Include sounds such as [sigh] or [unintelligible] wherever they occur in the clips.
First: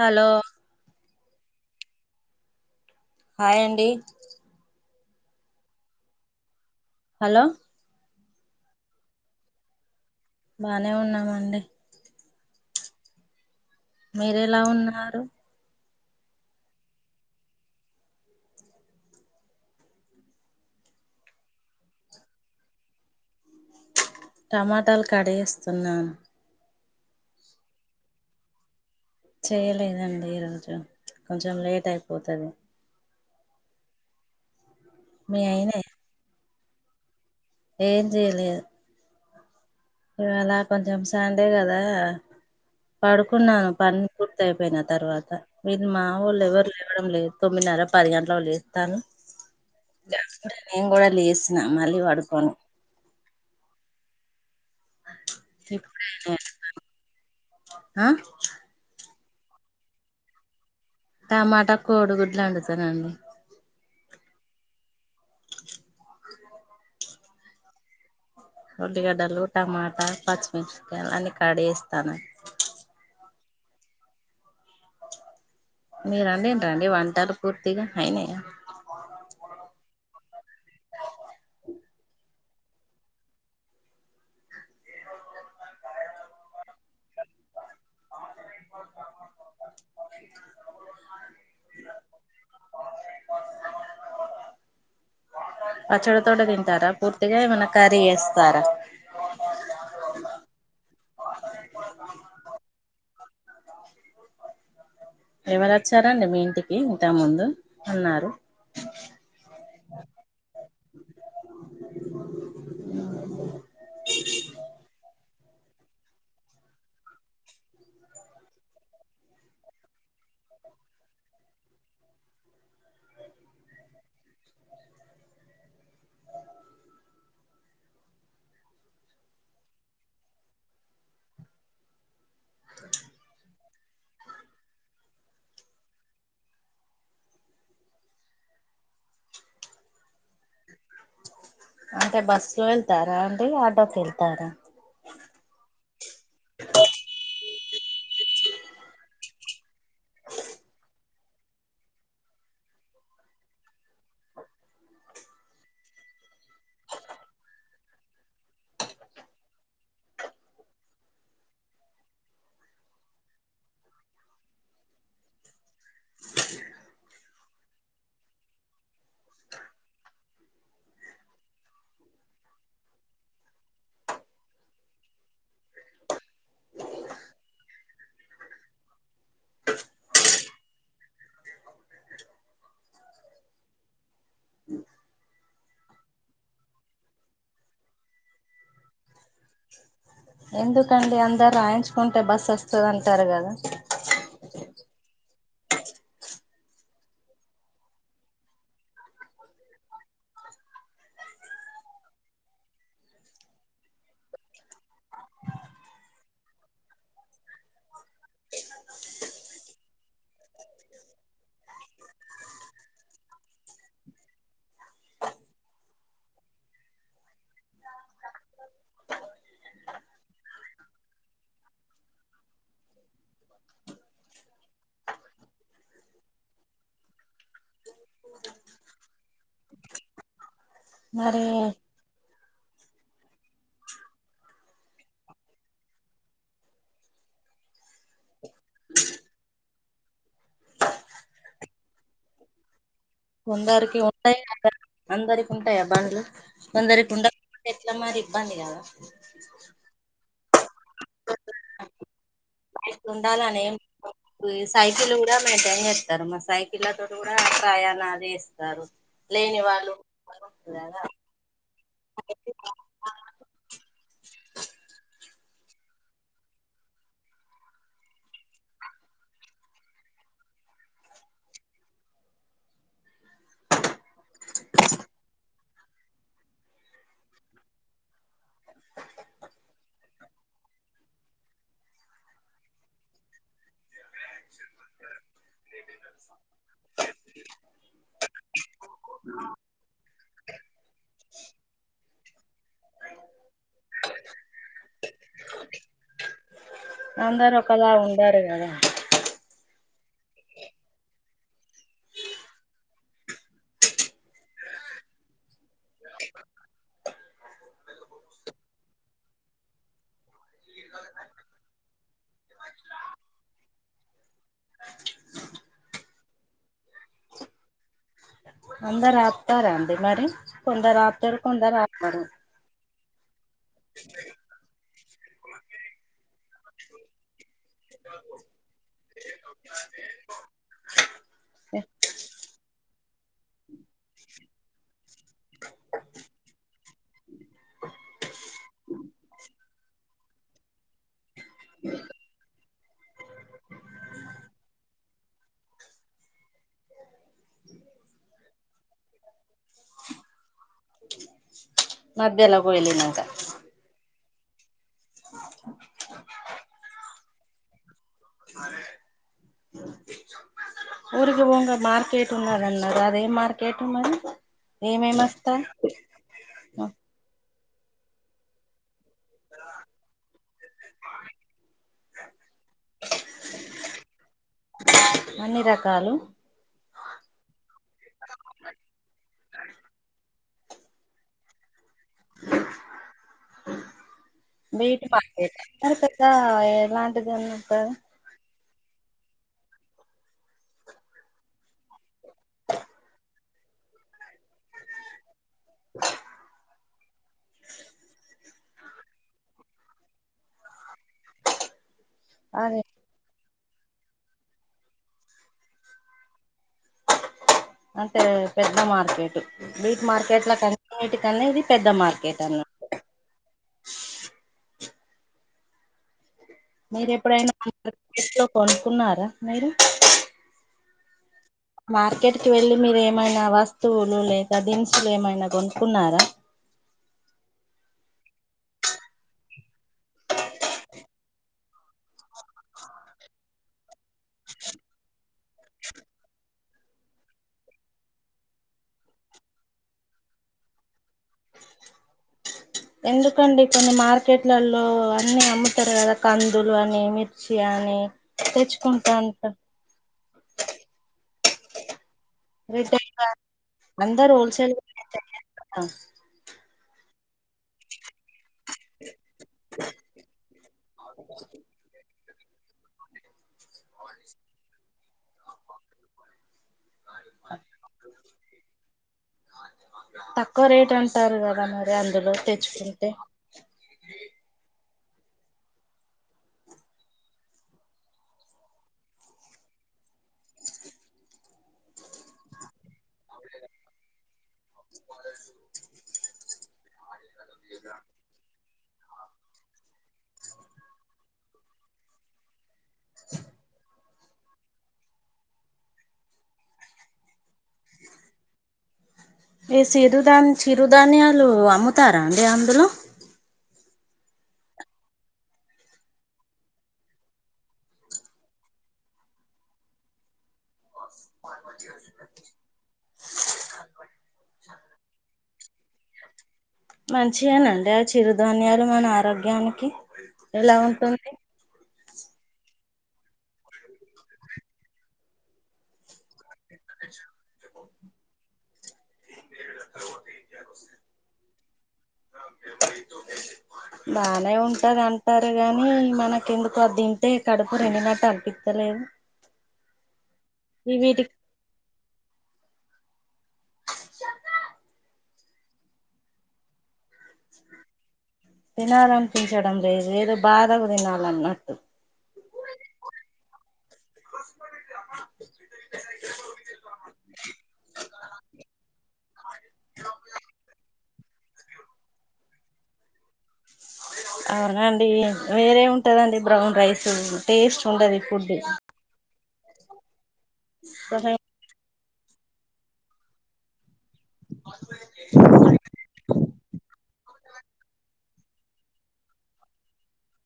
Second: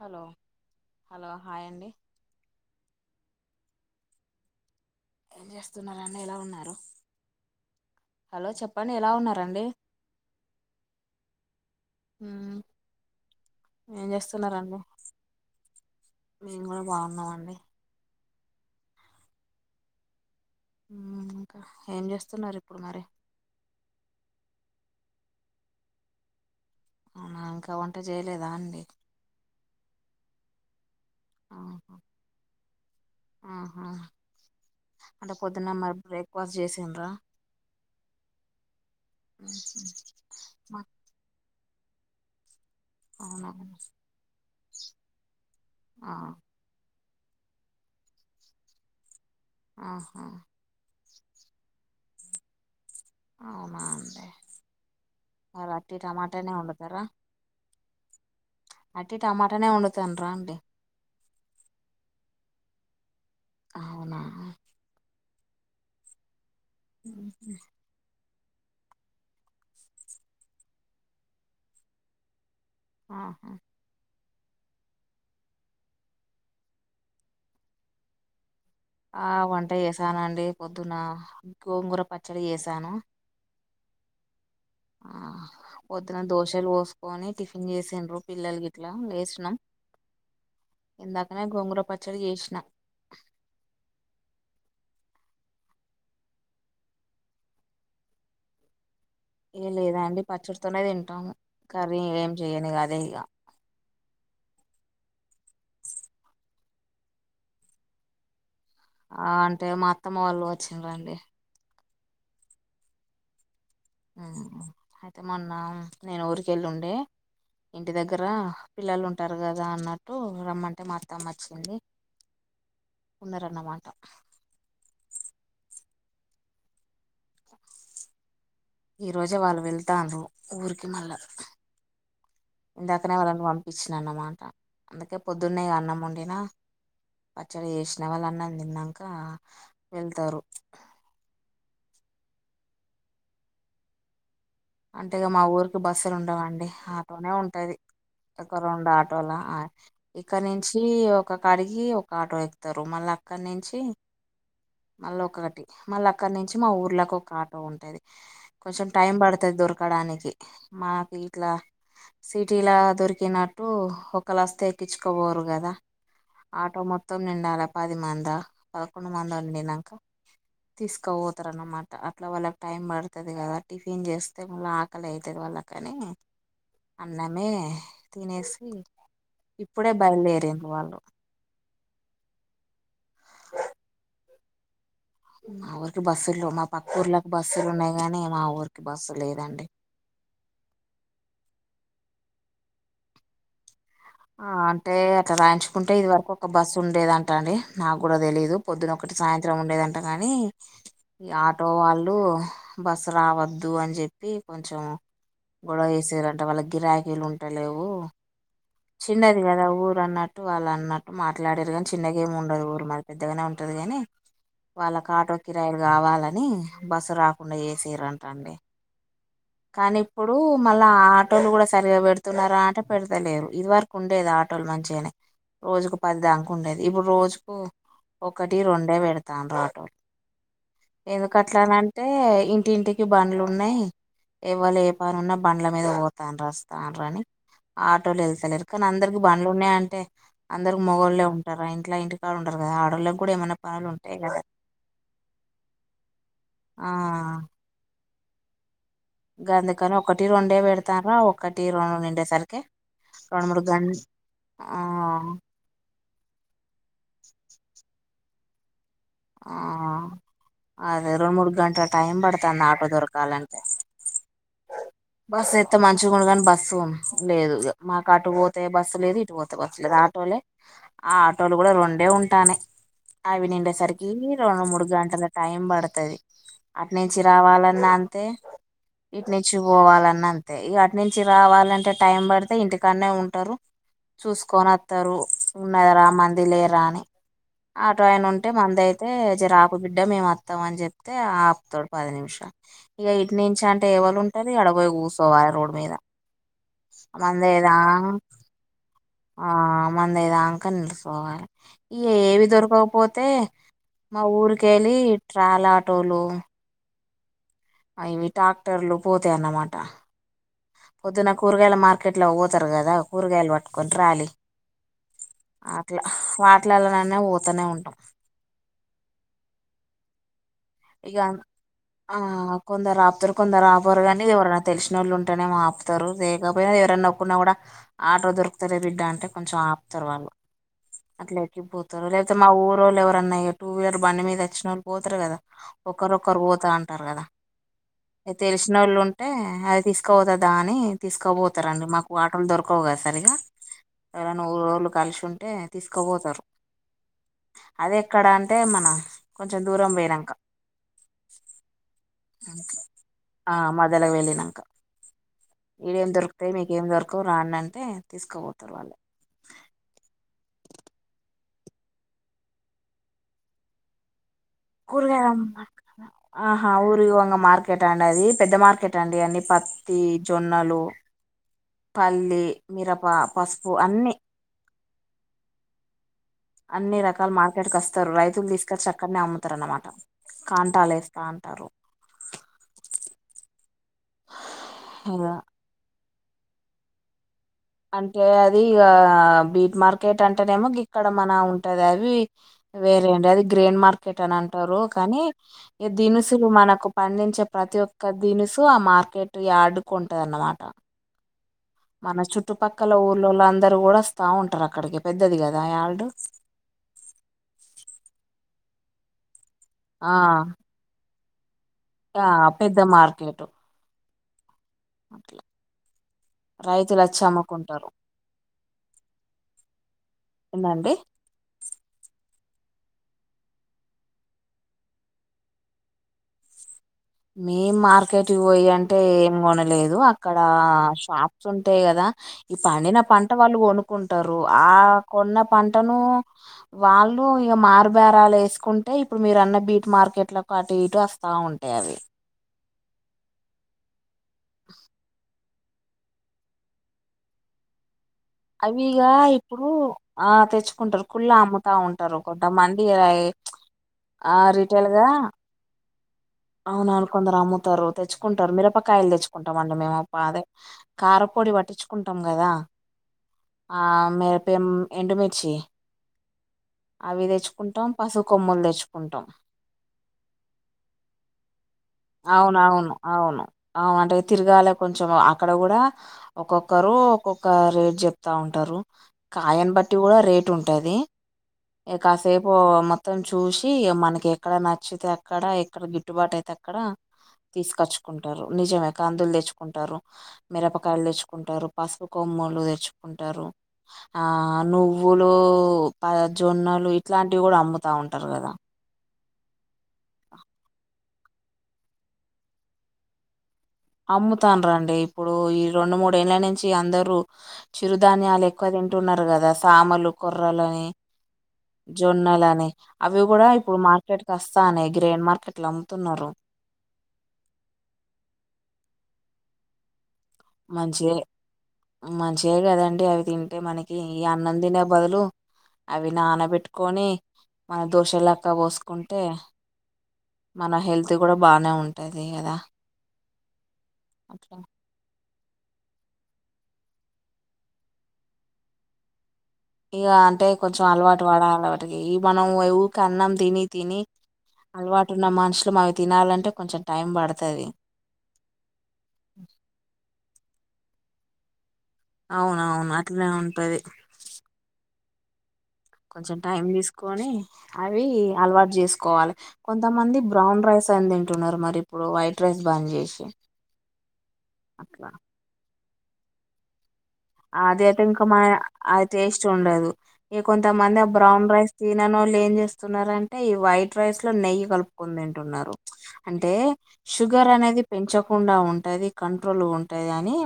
hello hello hi అండి hi అండి ఏం చేస్తున్నారండి ఏలా ఉన్నారు హలో హలో చెప్పండి ఎలా ఉన్నరండి బానే ఉన్నామండి ఉ మీరు ఎలా ఉన్నారు మేము కూడా బాగున్నామండి ఇంకా ఏం చేస్తున్నారు ఇప్పుడు మరి టమాటాలు కడి చేస్తున్నాను అ ఇంకా వంట చేయలేదా అండి చేయలేదండి ఈరోజు కొంచెం లేట్ అయిపోతది ఆహా అంటే మీ పొద్దున్న అయినా మరి బ్రేక్ఫాస్ట్ చేసిండ్ర ఏం చేయలేదు ఆ ఇవళ కొంచెం సండే కదా అవునా పడుకున్నాను పని పూర్తి అయిపోయిన తర్వాత మీరు మా వోళ్ళు ఎవరు లేదు తొమ్మిదిన్నర పది గంటలకు లేస్తాలు ఆహా నేను కూడా లేసినా మళ్ళీ పడుకోను అవునా అండి మరి అట్టి ఇప్పుడే టమాటానే వండుతారా ఆ అట్టి టమాటానే వండుతంర అండి టమాటా కోడిగుడ్లు వండుతానండి అవునా ఉ ఉల్లిగడ్డలు టమాటా పచ్చిమిరపాకాయలు అన్ని కడి చేస్తాన ఆహా మీరు అండిన్ర అండి వంటలు పూర్తిగా అయినాయా ఆ వంట చేసాను అండి పొద్దున్న గోంగూర పచ్చడి చేసాను ఏ పోద్దున దోశలు పోసుకొని టిఫిన్ చేసిండ్రు పిల్లలు గిట్ల లేసినం ఇందాకనే గోంగుర పచ్చడి చేసిన పచ్చడ తోటె తింటారా పూర్తిగా ఏమన్నా కర్రీ చేస్తారా ఏ లేదండి పచ్చడితోనే తింటాము కర్రీ ఏం చెయను ఇగ అదే ఇగ ఎవరు వచ్చారండి మీ ఇంటికి ఇంత ముందు అన్నారు ఆ అంటే మా అత్తమ్మ వాళ్ళు వచ్చిరండి అయితే మొన్న నేను ఊరికేళ్ళి ఉండే ఇంటి దగ్గర పిల్లలు ఉంటారు కదా అన్నట్టు రమ్మంటే మా అత్తమ్మ మచ్చింది ఉన్నరన్నమాట ఈ రోజే వాళ్ళు వెళ్తను ఊరికి మళ్ళా ఇందాకనే వాళ్ళని పంపించినన్నమాట అందుకే పొద్దున్నే ఇగ అన్నం వండినా పచ్చడి చేసిన వాళ్ళన్నం తిన్నాక వెళ్తారు అంటే బస్సు లో వెళ్తారా అంటడి ఆటోకి వెళ్తారా అంటిగా మా ఊరికి బస్సులు ఉండవండి ఆటోనే ఉంటది ఒక రెండు ఆటోలా ఇక్కడ నుంచి ఒక కాడికి ఒక ఆటో ఎక్తారు మళ్ళ అక్కడి నుంచి మళ్ళీ ఒకటి మళ్ళీ అక్కడి నుంచి మా ఊర్లోకి ఒక ఆటో ఉంటేది కొంచెం టైం పడు తది దొరకడానికి మాకు ఇట్లా సిటీలా దొరికినట్టు ఒకలోస్తే ఎక్కించుకపోరు కదా ఆటో మొత్తం నిండాలా పది మంద పదకొండు మందో నిండినంక తీసుక పోతారునమాట అట్లా వాళ్ళకి టైం పడుతది కదా టిఫిన్ చేస్ మళ్ళ ఆకలి అవుతది కాద వాళ్ళకని అన్నమే తినేసి ఇప్పుడే బయలుదేరింది వాళ్ళు మా ఊరికి బస్సులు మా పక్క ఊర్ళకి బస్సులు ఉన్నాయి కానీ మా ఊరికి బస్సు లేదండి ఎందుకండి అందరు రాయించుకుంటే బస్ వస్తుందంటారు కదా ఆ అంటే అట్లా రాయించుకుంటే ఇది వరకు ఒక బస్సు ఉండేది అంటా అండి నాకు కూడా తెలిదు పొద్దున్న ఒకటి సాయంత్రం ఉండేదంట కాని ఈ ఆటో వాళ్ళు బస్సు రావద్దు అని చెప్పి ప్పి కొంచెం గొడవ వేసారంట వాళ్ళకి గిరాకీలు ఉంటలేవు చిన్నది కదా ఊరు అన్నట్టు వాళ్ళు అన్నట్టు మాట్లాడారు కానీ చిన్నగా ఏమి ఉండదు ఊరు మది పెద్దగానే ఉంటది కని వాళ్ళకి ఆటో కిరాయలు కావాలని బస్సు రాకుండా చేసరంటండి కానీ ఇప్పుడు మళ్ళా ఆ ఆటోలు కూడా సరిగా పెడుతున్నార ఆంటే పెడుతలేరు ఇది వరకు ఉండేది ఆటోలు మంచిగానే రోజుకు పది దాక ఉండేది ఇప్పుడు రోజుకు ఒకటి రెండే పెడుతండ్రు ఆటోలు మరి ఎందుకట్లానంటే ఇంటింటికి బండ్లు ఉన్నాయి ఎవాళ్ళు ఏ పనున్నా బండ్ల మీద పోతాళ్ళు రాస్తాండ్రు అని ఆటోలు వెళ్ స్తలేరు కాని అందరికి బండ్లు ఉన్నాయ అంటే అందరికి మొగోళ్లే ఉంటార ఇంట్ల ఇంటికడ ఉంటారు కదా ఆడోళ్ళే కొందరికి ఉంటాయి అందరికి ఉంటాయా బండ్లు ఆ కొందరికి ఉండ అంటే ఎట్లా మరి ఇబ్బంది కదా తారా ఒకటి రెండు నిండేసరికే ఉండాలని ఎం సైకిల్ళ్ళు కూడా మే తారు మా సైకిల్లతో కూడా ప్రయాణలు చేస్తారు ఆ లేని వాళ్ళు కదా అదే రెండు మూడు గంటల టైం పడుతాంది ఆటో దొరకాలంటే బస్సు ఎతే మంచిగుండు కాని బస్సు లేదు మాకు అటు పోతే బస్సు లేదు ఇటు పోతే బస్సు లేదు ఆటో టోలే ఆ ఆటోలు కూడా రెండే ఉంటానయి అవి నిండేసరికి రెండు మూడు గంటల టైం పడుతది అటు నుంచి రావాలన్నా అంతే ఇటు నుంచి పోవాలన్న అంతే వాటి నుంచి రావాలంటే టైం పడితే ఇంటికన్నే ఉంటారు చూసుకొనస్తరు ఉన్నరా మంది లేరాని ఆటో ఆయిన ఉంటే మంది అయితే అ జరాపు ఇగ మేము వస్తాం అని చెప్తే ఆతాడు పది నిమిషాలు ఇగ ఇటి నుంచి అంటే ఎవల్ ఉంటారు అడ పోయి కు కూసోవాల రోడ్ మీద అందరూ ఒకలా మందయ్యేదాంక ఉండారు గదా మంది అయ్యేదాంకా నిల్చోవాలి ఏవీ దొరకపోతే మా ఊరికి కేలి ట్రాల్ ఆటోలు అవి ట్రాక్టర్లు పోతాయి అన్నమాట పొద్దున కూరగాయల మార్కెట్లోకి పోతారు కదా కూరగాయలు పట్టుకొని ట్రాలీ అట్లా వాటిలనైనా పోతానే ఉంటాం అందరూ ఆపుతారా అండి మరి కొందరు ఇగ ఆపుతారు కొందరు ఆ ఆపరు కొందరు ఆపుతారు కొందరు ఆపరు గానీ ఎవరన్నా తెలిసినోళ్ళుం టనేమో ఆపుతారు లేకపోయినా ఎవరన్నా ఒక్కున్నా కూడా ఆటో దొరుకుతలే బిడ్డ అంటే కొంచెం ఆపుతారు వాళ్ళు అట్లా ఎక్కి పోతారు లేకపోతే మా ఊరోళ్ళు ఎవరన్నాయో టూ వీలర్ బండి మీద వచ్చిన వాళ్ళు పోతారు గదా తెలిసినోళ్ళు ఉంటే అది తీసుకోపోతా దా అని తీసుకబో తరండి మాకు ఆటోలు దొరు క్కువగా సరిగా అలా నువ్వు [unintelligible] కలిసి ఉంటే తీసుకోబోతారు అదెక్కడ అంటే మనం కొంచెం దూరం పోయినంక మధ్యలో పోయలినాక ఆ మధ్యల వెళ్లినా ఈడేం దొరుకుతాయి మీకేం దొరకవు రాండి అంటే తీస్కోపోతారు వాళ్ళు [unintelligible] గుండా మార్కెట్ ఉన్నాదన్నారు గా అదేం మార్కెట్ మీరి ఆహా ఊరిగా ఉన్న మార్కెట్ ఆ అండి అది పెద్ద మార్కె ట్టండి అన్నీ పత్తి జొన్నలు పల్లి మిరప పసుపు అన్నీ అన్ని రకాలు అన్నీ రకాలు మార్కెట్ కస్తారు రైతులు తీసుకచ్చి అక్కడనే అమ్ముతారు అనమాట కాంటాలేస్తాన్ నీటి అద పంటే [inaudible] కా ఎలాంటిదన్నా అంతే ది ఇగ బీట్ మార్కెట్ అంటేనేమో గిక్కడ మన ఉంటది అవి వేరే [unintelligible] గ్రెయిన్ మార్కెట్ అని అన్ టారు కానీ ఈ దినుసులు మనకు పండించే ప్రతి ఒక్క దినుసు టు ఆ మార్కెట్ యార్డుకు ఉంటది అన్నమాట మన అది చుట్టుపక్కల ఊళ్ళోళ్ళం దరూ గూడా వస్తా ఉంటారు అక్కడికి పెద్దది గదా యార్డు అంటే పెద్ద మార్కెట్ బీట్ ఆ మార్కెట్లకు అన్నిటికన్నా ఇది పెద్ద ఆ మార్కెట్ పెద్ద అన్నట్టు మార్కెట్ అట్లా రైతులు మీరు వచ్చి ఎప్పుడైనా అమ్ముకుంటారు [unintelligible] కొనుక్కున్నారా మీరు ఏందండి మార్కెట్ కి వెళ్ళి మీరు ఏమైనా వస్తువులు లేక దినుసులు ఏమైనా కొనుక్కున్నారా మేం మార్కెట్టుకు పొయ్యి అంటే ఏం కొనలేదు అక్కడ షాప్స్ ఉంటాయి కదా ఈ పండిన పంట వాళ్ళు కొనుక్కుంటారు ఆ కొన్న పంటను వాళ్ ళ్ళు ఇగ మారుబేరాలు ఏసుకుంటే ఇప్పుడు మీరు అన్న బీట్ మార్కెట్లకు అటు ఇటు వస్తా ఉంటాయి అవి ఎందుకండి కొన్ని మార్కెట్లలో అన్నీ అమ్ము తరు గదా కందులు అని మిర్చి అని అవి ఇగ తెచ్చుకుంటా అంటారు ఎప్పుడు ఆ తెచ్చుకుంటారు కుళ్ళా అమ్ముతా ఉం కొంతమంది రిటైల్ అందరు ఆ హోల్సేల్ రిటైల్గా అవునవును కొందరు అమ్ముతారు తెచ్చుకో మిరపకాయలు తెచ్చుకుంటాం అండి మేము అదే కార పొడి పట్టించుకుంటాం కదా ఆ మిరప ఎండుమిర్చి అవి తెచ్చుకుంటాం పసుపు కొమ్ములు తెచ్చుకుంటాం తక్కువ రేట్ అంటారు కదా మరి అందులో అవును అవును తెచ్చుకుంటే అవును అంటే తిరగాలే కొంచెం అక్కడ కూడ ఒక్కొక్కరు ఒక్కొక్క రేట్ చెప్త ఉంటారు కాయన్ బ బట్టి కూడ రేట్ ఉంటాది కాసేపు మొత్తం చూసి మనకి ఎక్కడ న చ్చతే అక్కడ ఎక్కడ గిట్టుబాటు అయితే అక్కడ తీసుకొచ్చుకుంటారు నిజమే కాందులు తెచ్చుకుంటారు మిరపకాయలు తెచ్చుకుంటారు పసుపు కొమ్ములు తెచ్ కుంటారు ఆ నువ్వులు జొన్నలు ఇట్లాంటివి కూడ అమ్ముత ఉంటారు కదా ఈ చిరు చిరుధాన్యాలు అమ్ముతార అండి అందులో అమ్ముతండ్రు అండి ఇప్పుడు ఈ రెండు మూడేళ్ల నుంచి అందరూ చిరుధాన్యాలు ఎక్కువ కుంటున్నారు కదా సామలు కొర్రలని జొన్నల అని అవి కూడ ఇప్పుడు మార్కెట్కి వస్తా అని గ్రైయిన్ మార్కెట్లు అమ్ముతున్నారు మంచివే నండి ఆ చిరుధాన్యాలు మన ఆరోగ్యానికి ఎలా ఉంటుంది మంచిదే కదండి అవి తింటే మనకి ఈ అన్నం తినే బదులు అవి నానబెట్ కొని మన దోషలెక్క పోసుకుంటే మన హెల్త్ కూడ బానే ఉంటది కదా బానే అట్లా ఉంటది అం టారు గాని మనకు ఎందుకో అది తింటే కడుపు నిండినట్టు అనిపితలేదు ఇగ అంటే కొంచెం అలవాటు పడాలి వాటికి మనం ఊరికి అన్న తిని తిని అలవాటు ఉన్న మనుషులు అవి తినాలంటే కొంచెం టైం పడుతది తినాలనిపించడం లేదు ఏదో బాధ [unintelligible] తినాలన్నట్టు అవునవును అట్నే ఉంటది కొంచెం టైం తీసుకొని అవి అలవాటు చేసుకోవాలి అంటున్నారు మరి ఇప్పుడు వైట్ రైస్ బాంద్ చేసి అట్లా అవునండి వేరే ఉంటదండి బ్రౌన్ రైస్ టేస్ట్ అదే ఉండది ఫుడ్ [unintelligible] డదు ఈ కొంతమంది ఆ బ్రౌన్ రైస్ తినని ఒళ్ళు ఏం చేస్తున్నారంటే ఈ వైట్ రైస్ లో నెయ్యి కలుపుకొని తింటున్నారు అంటే షుగర్ అనేది పెంచ కుండా ఉంటంది కంట్రోల్ ఉంటాది అని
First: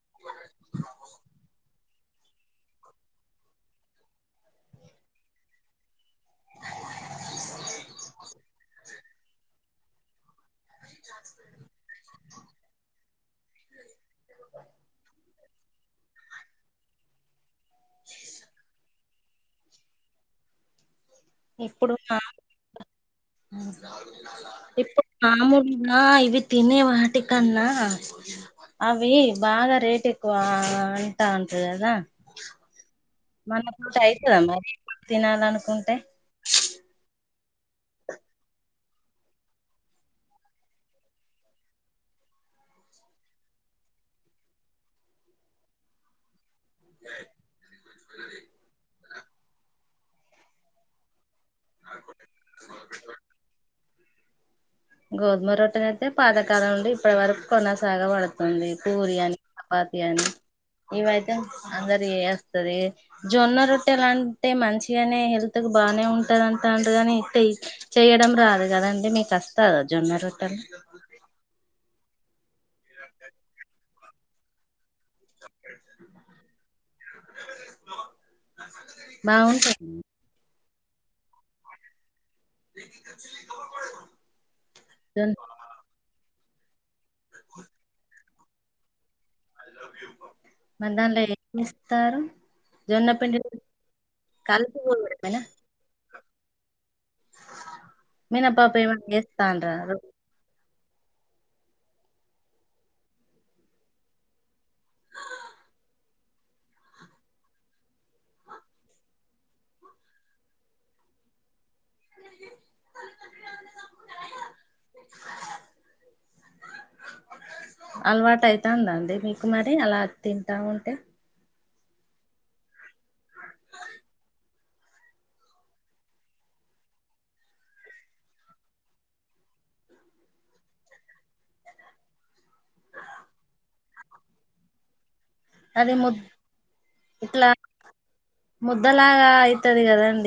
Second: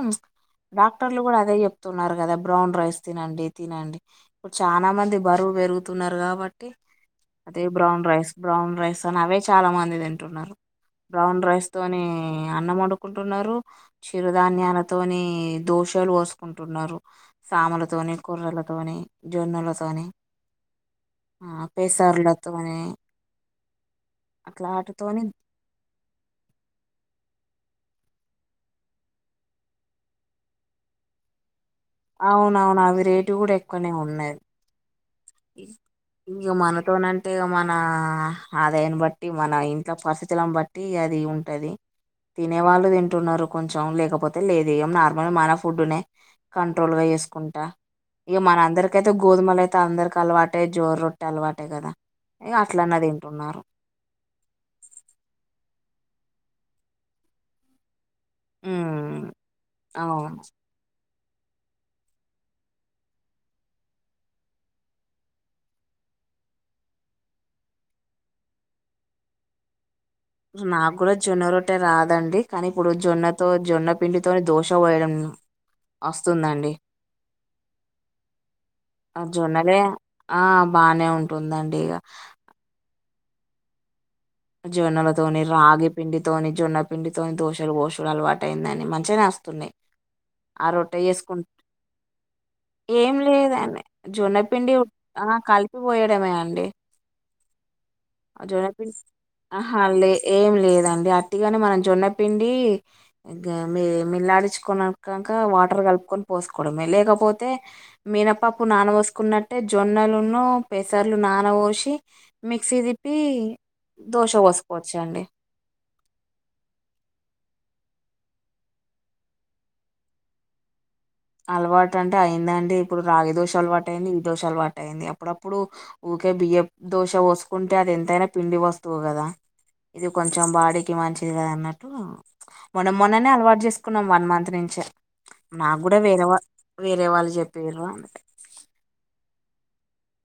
డాక్టర్లు కూడ అదే చెప్ స్తున్నారు కదా బ్రౌన్ రైస్ తినండి తినండి ఇప్పుడు చాలా మంది బరువు పెరుగుతున్నారు కాబట్టి అదే బ్రౌన్ రైస్ బ్రౌన్ రైస్ అని అవే చాల మంది తింటున్నారు బ్రౌన్ రైస్ తోని అన్నం వండుకుంటున్నారు చిరుధాన్యాలతోని దోషలు కుంటున్నారు సాములతోని కూర్రలతోని జొన్నలతోని ఆ పేసరుల తోనే ఇప్పు ఆటితోని మాముూలు ఇవి తినే వాటికాన్న అవి బాగ రేట్ ఎక్కువా అంట అవునవును అవి రేటు కూడ మన ఎక్కువనే పూట ఉన్నాయి అయితదా మరి తినాలనుకుంటే ఇగ మన [unintelligible] అత్తేగా మన ఆదాయాన్ని బట్టి మన ఇంట్లో పరిస్థితులలను బట్టి అది ఉంటది తినే వాళ్ళు తింటున్నారు కొంచెం లేకపోతే లేదు ఏమ్ నార్మల్ మన ఫుడ్డునే కంట్రోల్ గా చేసుకుంటా ఇక మన అందరికయితే గోధుమలు అయి త అందరికి అలవాటే జోర రొట్టే అలవాటే కదా ఇగ అట్లనే తింటున్నారు జొన్న రొట్టెనయితే పాతకాలం నుండి ఇప్పటి వరకు కొన్నాసాగ పడతుంది ఉంది పూరి ఉమ్ అని చపాతి అని అవును ఇవయితే తే అందరి ఏస్తది జొన్న రొట్టెలంటే మంచిగానే హెల్త్ కు బానే ఉంట ఇత్తరంతండు గాని ఇత్తే చెయ్యడం రాదు కదండి మీకు కస్ నా కూడా జొన్న రొట్టే రాదు దండి కానీ ఇప్పుడు జొన్నతో జొన్న పిండితో దోశ పోయడం వస్తుందండి ఆ బాగుంటాయి జొన్నలే ఆ బానే ఉంటుందండి ఇగ లేకి కచ్చి కబ పడే జొన్నల తోని రాగి పిండి తోని జొన్నపిండితోని దోశలు పోసుడు అలవాటు అయిందండి మంచిగనే అస్తున్నాయి మరి దానిలో ఏం ఇస్తారు ఏం లేదండి జొన్నపిండి కలిపి ఆ పోయడమేనా కలిపిపోయడమే అండి మినపప్పు జొన్నపిండి ఏమన్నా చేస్తాండ్రా ఆహా లే ఏం లేదండి అట్టిగాని మనం జొన్నపిండి గ మిల్లాడిచుకున్నాక వాటర్ క ఉక్కొని పోసుకోవడమే లేకపోతే మీనపప్పు నాన బోసుకున్నట్టే జొన్నలు పెసల్ పర్లు నానబోసి మిక్సీ తిప్పి కీ దోశ పోస్కొచండి అలవాటు అయితాంద అండి మీకు మరి అలా తింటా ఉంటే అలవాటు అంటే అయిందండి ఇప్పుడు రాగి దోశ అలవాటు అయింది ఈ దోశ అలవాటు అయింది అప్పుడప్పుడు ఊకే బి ఇగ దోశ పోసుకుంటే అది ఎంతైనా పిండి వస్తువు కదా ఇది కొంచెం బాడీకి మంచిది కాదు అన్నట్టు మొన్న మొన్ననే అలవాటు చేసుకున్నాం వన్ మంత్ నుంచే నాకు అది కూడా ము వేరే వా వేరే వాళ్ళు ఇట్లా చెప్పిర్రు ఉంటది కదండి